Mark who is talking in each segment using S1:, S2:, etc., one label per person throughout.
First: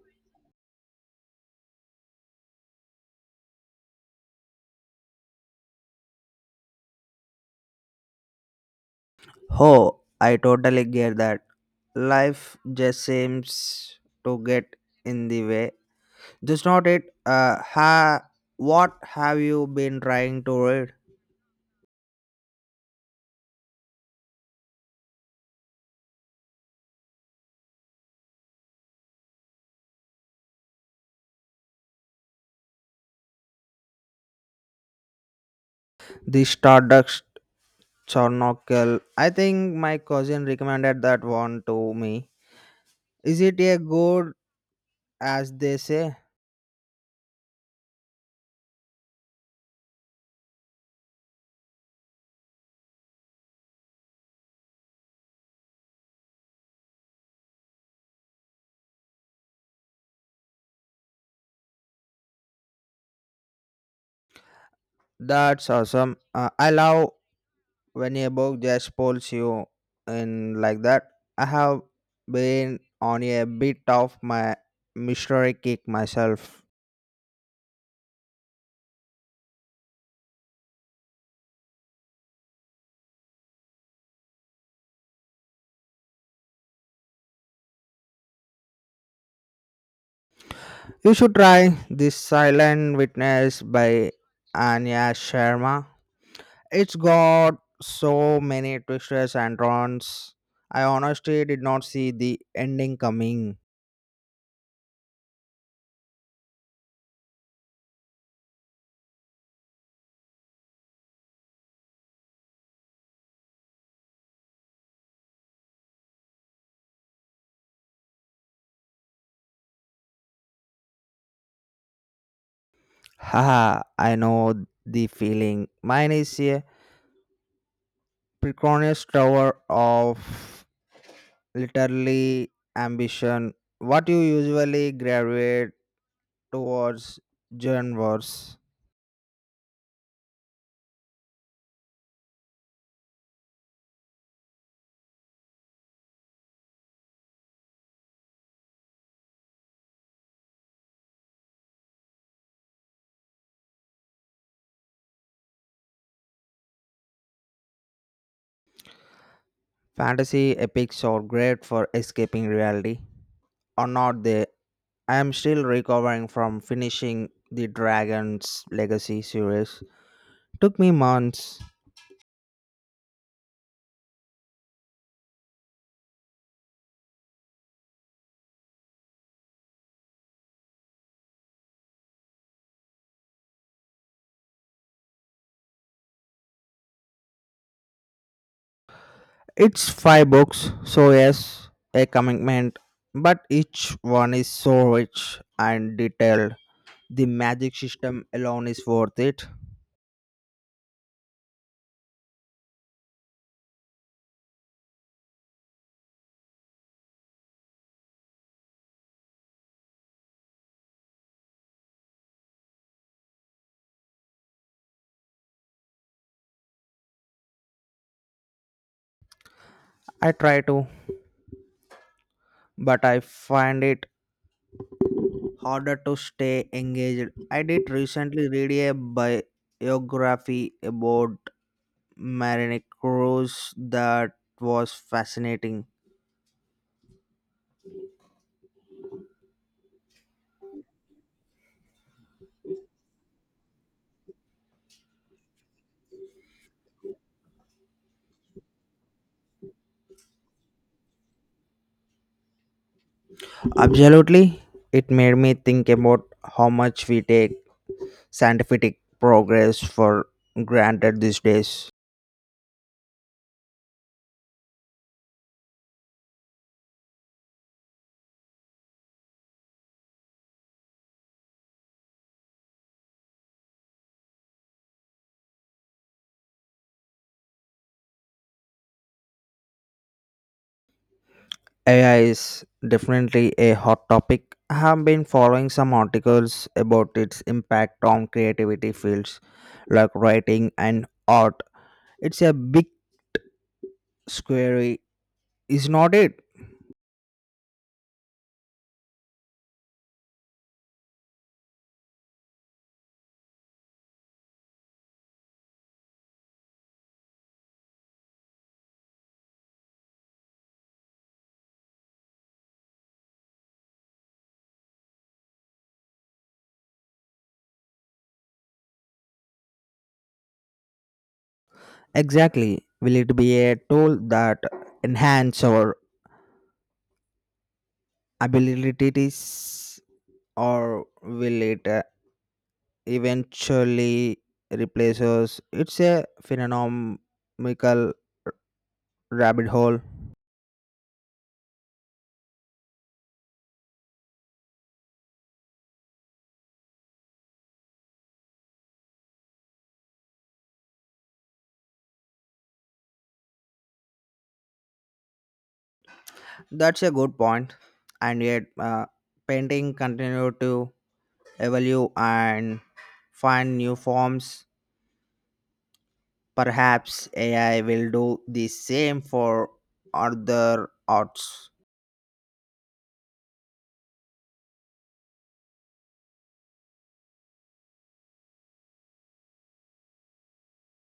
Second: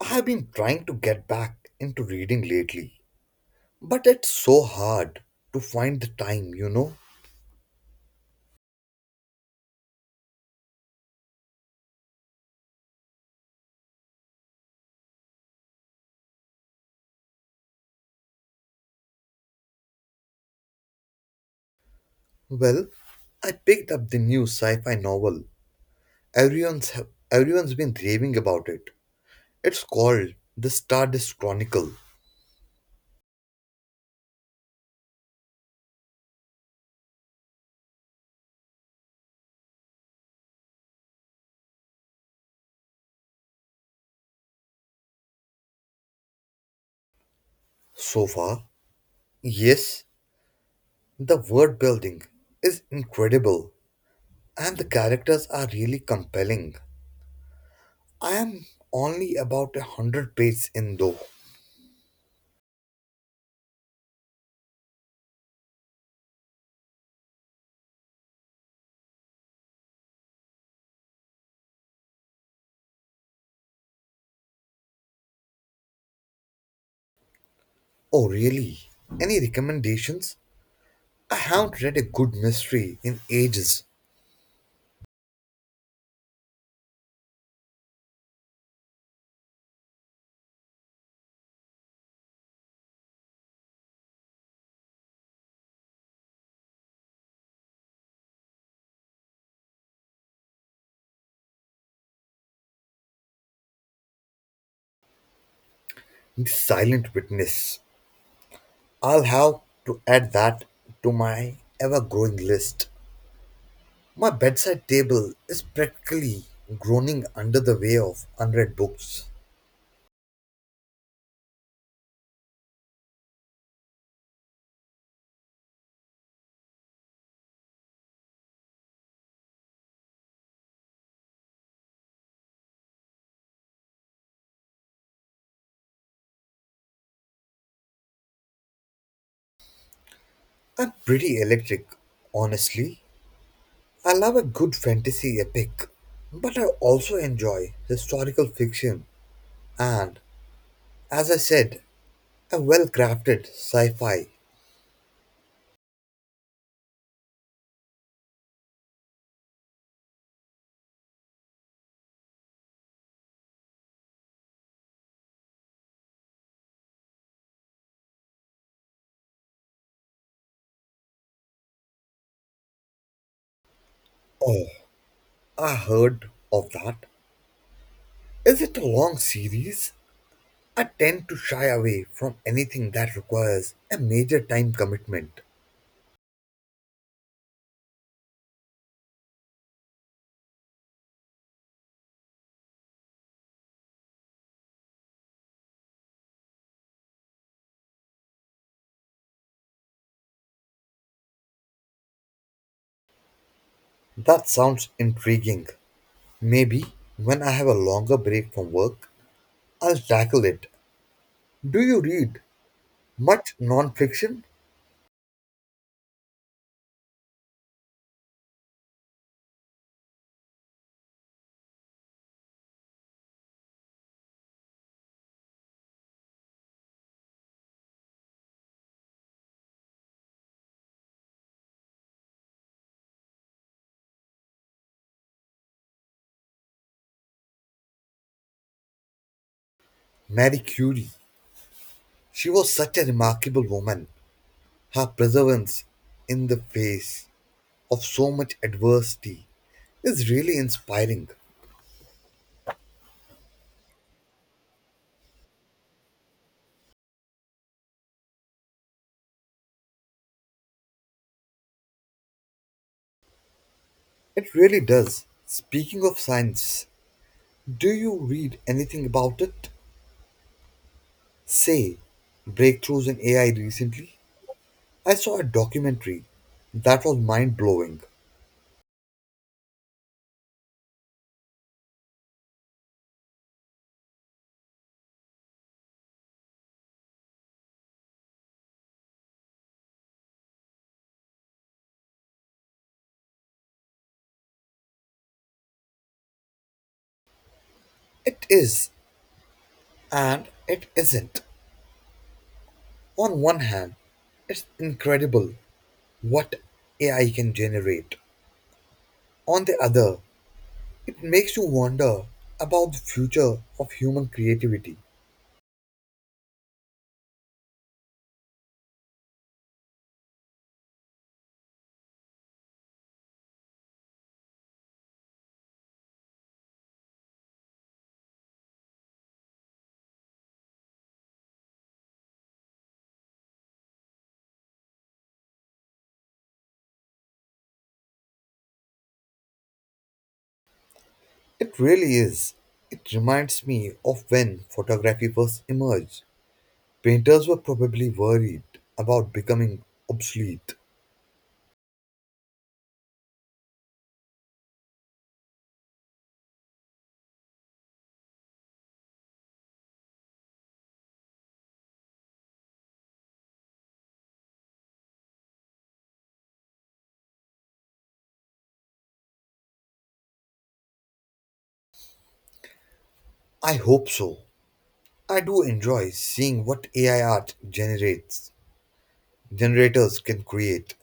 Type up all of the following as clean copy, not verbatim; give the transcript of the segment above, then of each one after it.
S1: I have been trying to get back into reading lately, but it's so hard to find the time, you know.
S2: Oh, I totally get that. Life just seems to get in the way. Just not it. Ha. What have you been trying to read?
S1: Well, I picked up the new sci-fi novel. Everyone's everyone's been raving about it. It's called The Stardust Chronicle.
S2: The Stardust Chronocle. I think my cousin recommended that one to me. Is it a good as they say?
S1: So far, yes, the world building is incredible and the characters are really compelling. I am only about 100 pages in though.
S2: That's awesome. I love when you book just pulls you in like that. I have been on a bit of my mystery kick myself.
S1: Oh, really? Any recommendations? I haven't read a good mystery in ages.
S2: You should try this Silent Witness by Anya Sharma. It's got so many twists and turns. I honestly did not see the ending coming.
S1: The Silent Witness. I'll have to add that to my ever growing list. My bedside table is practically groaning under the weight of unread books.
S2: I know the feeling. Mine is a Preconis Tower of literally ambition. What you usually gravitate towards genres,
S1: I'm pretty electric, honestly. I love a good fantasy epic, but I also enjoy historical fiction and, as I said, a well crafted sci fi.
S2: fantasy epics or great for escaping reality, are not they? I am still recovering from finishing the Dragon's Legacy series. Took me months.
S1: Oh, I heard of that. Is it a long series? I tend to shy away from anything that requires a major time commitment.
S2: It's five books, so yes, a commitment, but each one is so rich and detailed. The magic system alone is worth it.
S1: That sounds intriguing. Maybe when I have a longer break from work, I'll tackle it. Do you read much nonfiction?
S2: I try to, but I find it harder to stay engaged. I did recently read a biography about Marine Cruz that was fascinating.
S1: Marie Curie. She was such a remarkable woman. Her perseverance in the face of so much adversity is really inspiring.
S2: Absolutely, it made me think about how much we take scientific progress for granted these days.
S1: It really does. Speaking of science, do you read anything about it? Say, breakthroughs in AI recently? I saw a documentary that was mind blowing.
S2: AI is definitely a hot topic. I have been following some articles about its impact on creativity fields like writing and art. It's a big square, is not it?
S1: It is and it isn't. On one hand, it's incredible what AI can generate. On the other, it makes you wonder about the future of human creativity.
S2: Exactly. Will it be a tool that enhance our abilities or will it eventually replace us? It's a phenomenomical rabbit hole.
S1: It really is. It reminds me of when photography first emerged. Painters were probably worried about becoming obsolete.
S2: That's a good point, and yet painting continued to evolve and find new forms. Perhaps AI will do the same for other arts.
S1: I hope so. I do enjoy seeing what AI art generates, generators can create,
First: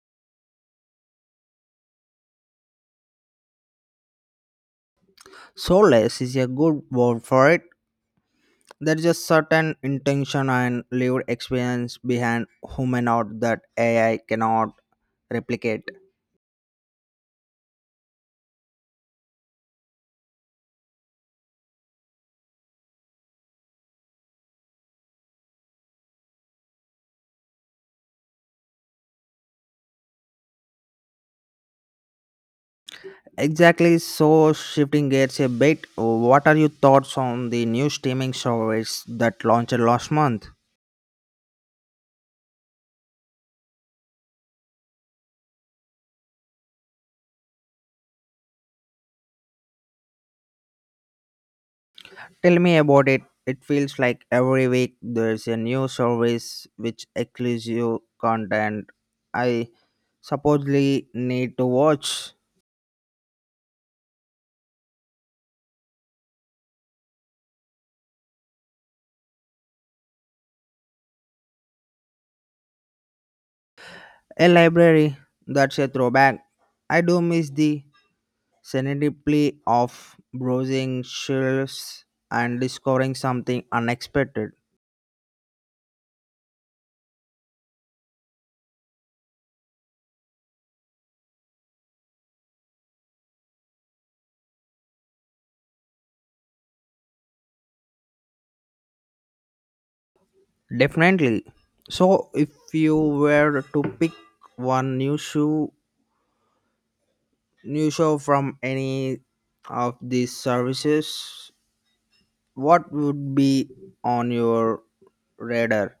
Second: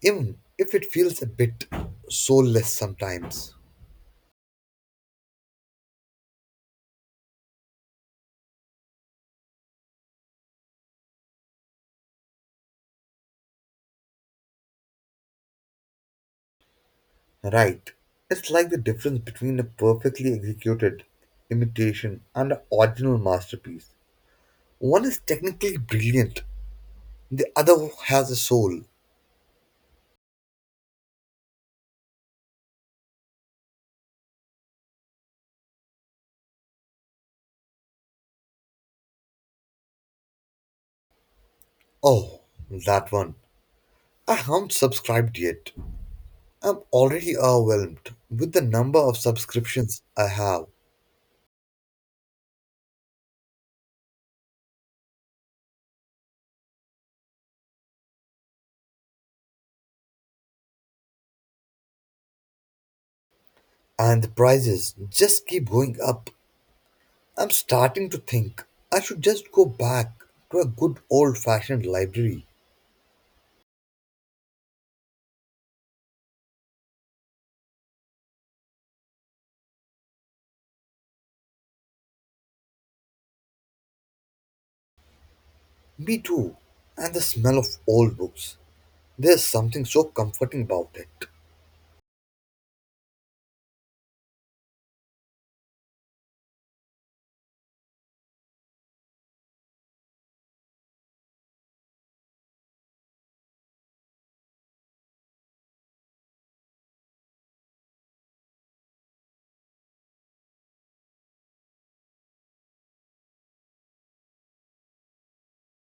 S1: even if it feels a bit soulless sometimes.
S2: Soulless is a good word for it. There is a certain intention and lived experience behind human art that AI cannot replicate.
S1: Right. It's like the difference between a perfectly executed imitation and an original masterpiece. One is technically brilliant, the other has a soul.
S2: Exactly, so shifting gears a bit, what are your thoughts on the new streaming service that launched last month?
S1: Oh, that one. I haven't subscribed yet. I'm already overwhelmed with the number of subscriptions I have,
S2: Tell me about it. It feels like every week there's a new service which exclusive content I supposedly need to watch.
S1: and the prices just keep going up. I'm starting to think I should just go back to a good old fashioned library.
S2: A library, that's a throwback. I do miss the serendipity of browsing shelves and discovering something unexpected.
S1: Me too. And the smell of old books. There's something so comforting about it.
S2: Definitely. So, if you were to pick one new shoe, new show from any of these services, what would be on your radar?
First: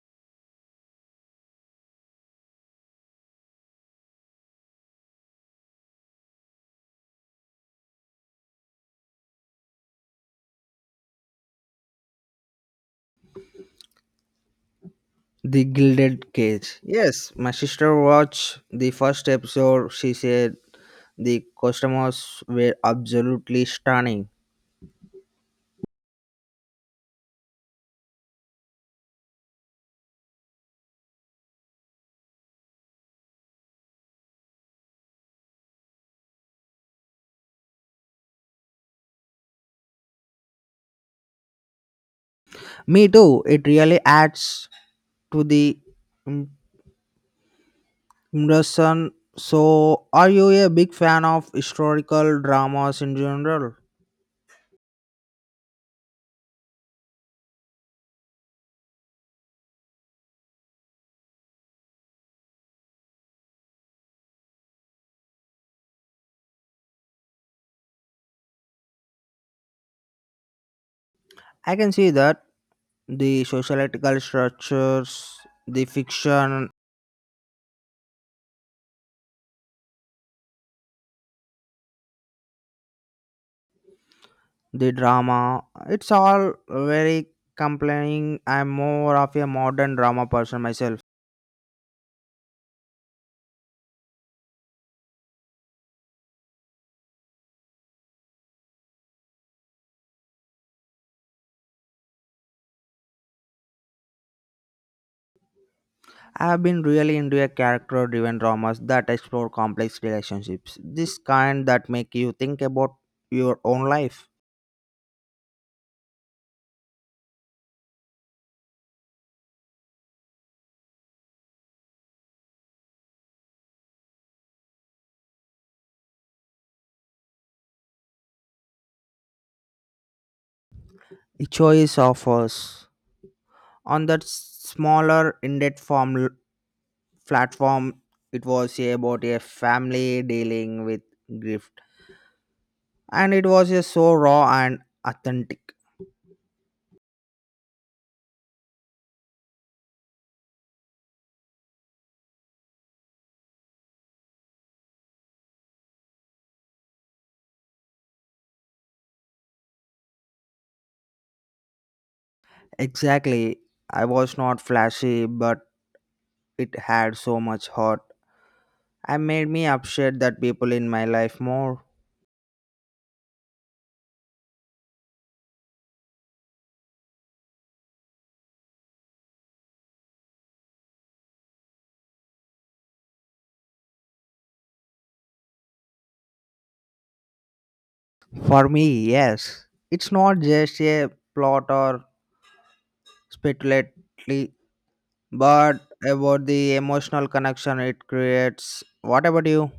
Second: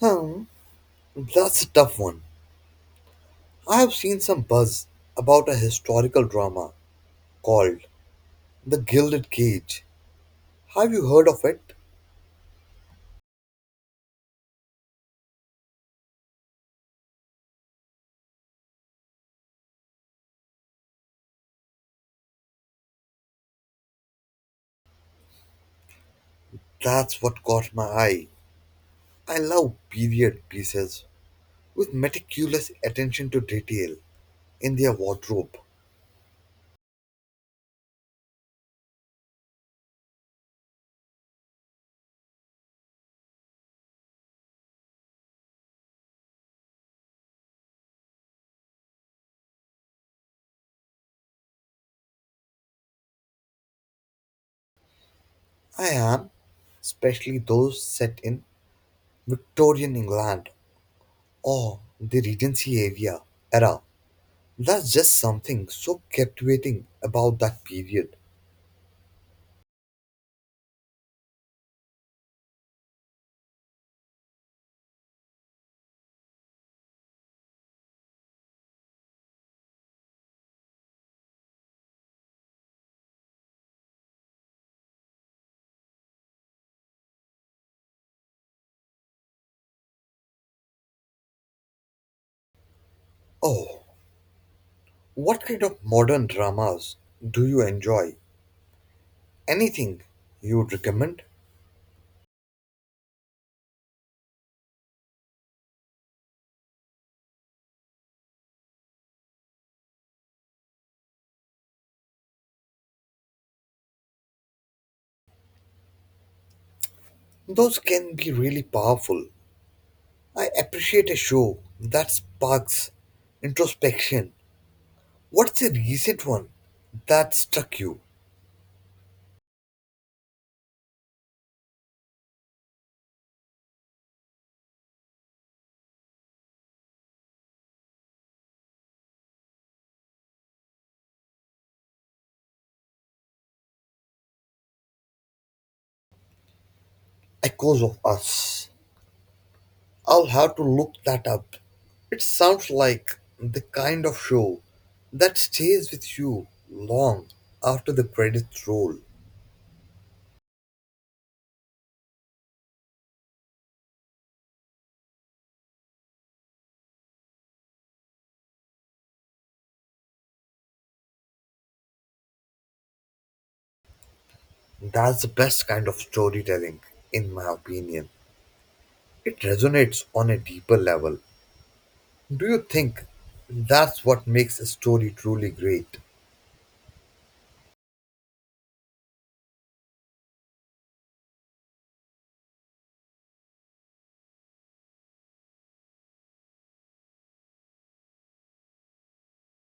S1: Hmm, that's a tough one. I have seen some buzz about a historical drama called The Gilded Cage. Have you heard of it?
S2: The Gilded Cage. Yes, my sister watched the first episode. She said the costumes were absolutely stunning.
S1: That's what caught my eye. I love period pieces with meticulous attention to detail in their wardrobe.
S2: Me too. It really adds to the im- immersion. So, are you a big fan of historical dramas in general?
S1: I am, especially those set in Victorian England or the Regency area era. There's just something so captivating about that period.
S2: I can see that the sociological structures, the fiction, the drama it's all very complaining. I'm more of a modern drama person myself.
S1: Oh, what kind of modern dramas do you enjoy? Anything you would recommend?
S2: I have been really into a character driven dramas that explore complex relationships, this kind that make you think about your own life.
S1: Those can be really powerful. I appreciate a show that sparks introspection. What's a recent one that struck you?
S2: The choice offers on that smaller in-depth platform. It was about a family dealing with grief, and it was just so raw and authentic.
S1: Echoes of Us. I'll have to look that up. It sounds like the kind of show that stays with you long after the credits roll.
S2: Exactly. I was not flashy, but it had so much heart and made me appreciate that people in my life more.
S1: That's the best kind of storytelling, in my opinion. It resonates on a deeper level. Do you think that's what makes a story truly great?
S2: For me, yes, it's not just a plot or speculatively, but about the emotional connection it creates. What about you?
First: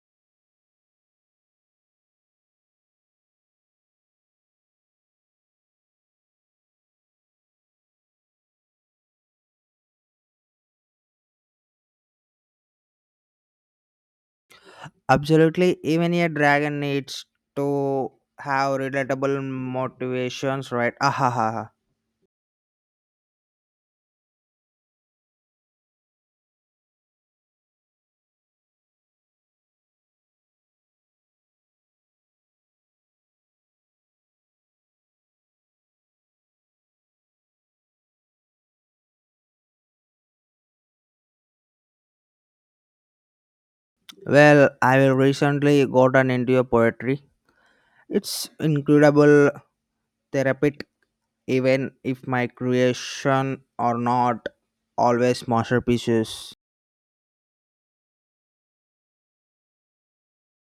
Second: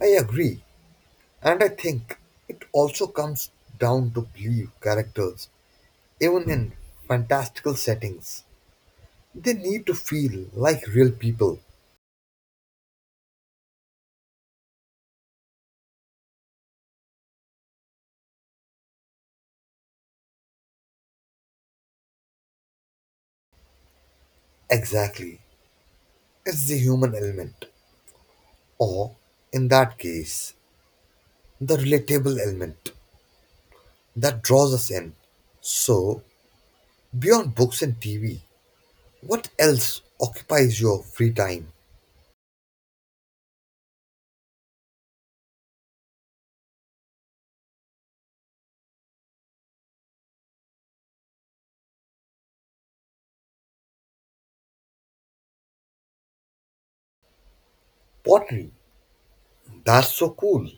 S1: I agree, and I think it also comes down to believe characters, even in fantastical settings. They need to feel like real people.
S2: Absolutely, even a dragon needs to have relatable motivations, right? Ahaha.
S1: Exactly. It's the human element, or in that case, the relatable element that draws us in. So, beyond books and TV, what else occupies your free time?
S2: Well, I will recently gotten into a poetry. It's incredible therapeutic even if my creation are not always masterpieces.
S1: Pottery. That's so cool.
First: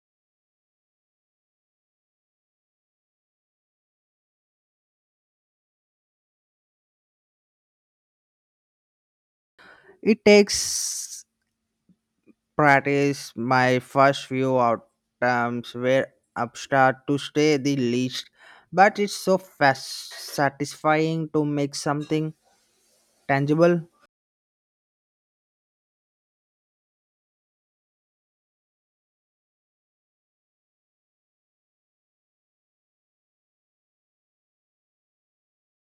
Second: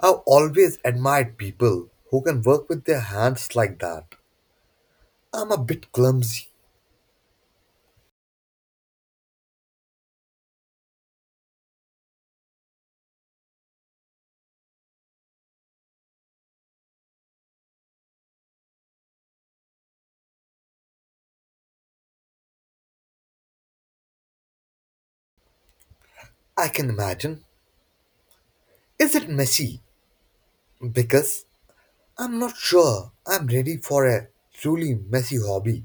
S1: I've always admired people who can work with their hands like that. I'm a bit clumsy.
S2: It takes practice. My first few outcomes were abstract to say the least, but it's so fast satisfying to make something tangible.
S1: I can imagine. Is it messy? Because I'm not sure I'm ready for a truly messy hobby.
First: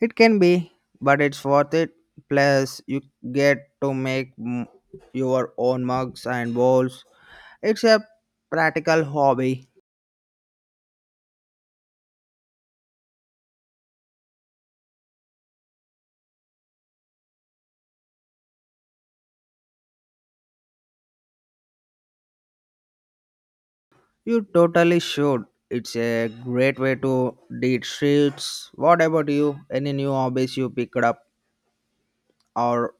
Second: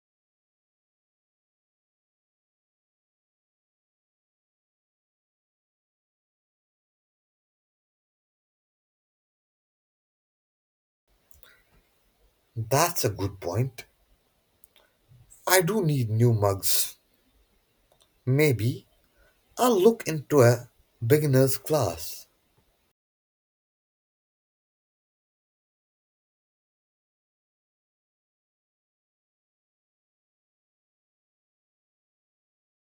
S2: It can be, but it's worth it. Plus, you get to make your own mugs and bowls. It's a practical hobby.
S1: That's a good point. I do need new mugs. Maybe I'll look into a beginner's class.
S2: You totally should. It's a great way to deed streets. What about you? Any new hobbies you picked up or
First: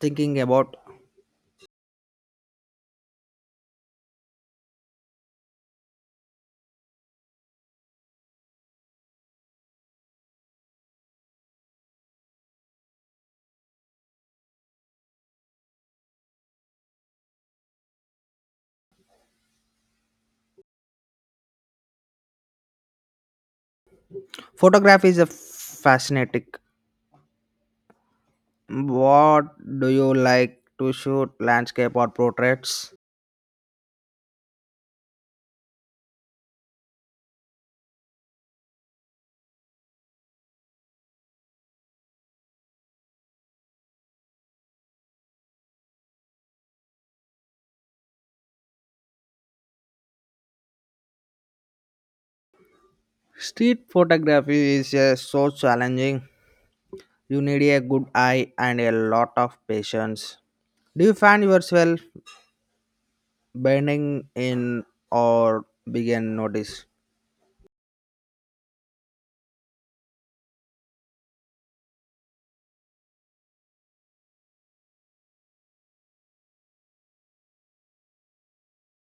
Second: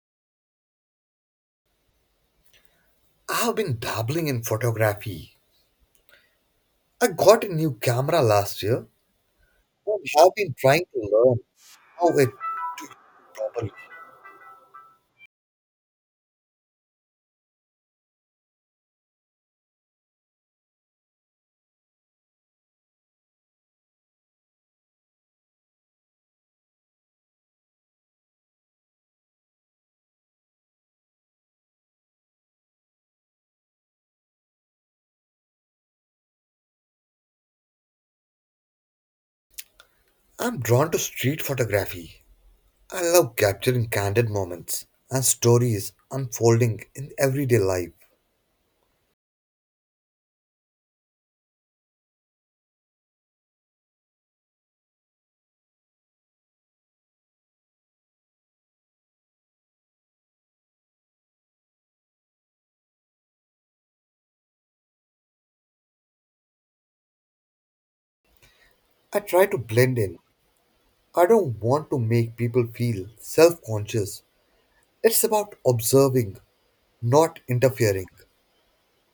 S2: thinking about?
S1: I have been dabbling in photography. I got a new camera last year and have been trying to learn how it to use it properly.
S2: Photography is a fascinating. What do you like to shoot? Landscape or portraits?
S1: I'm drawn to street photography. I love capturing candid moments and stories unfolding in everyday life.
S2: Street photography is so challenging. You need a good eye and a lot of patience. Do you find yourself bending in or begin notice?
S1: I try to blend in. I don't want to make people feel self conscious. It's about observing, not interfering.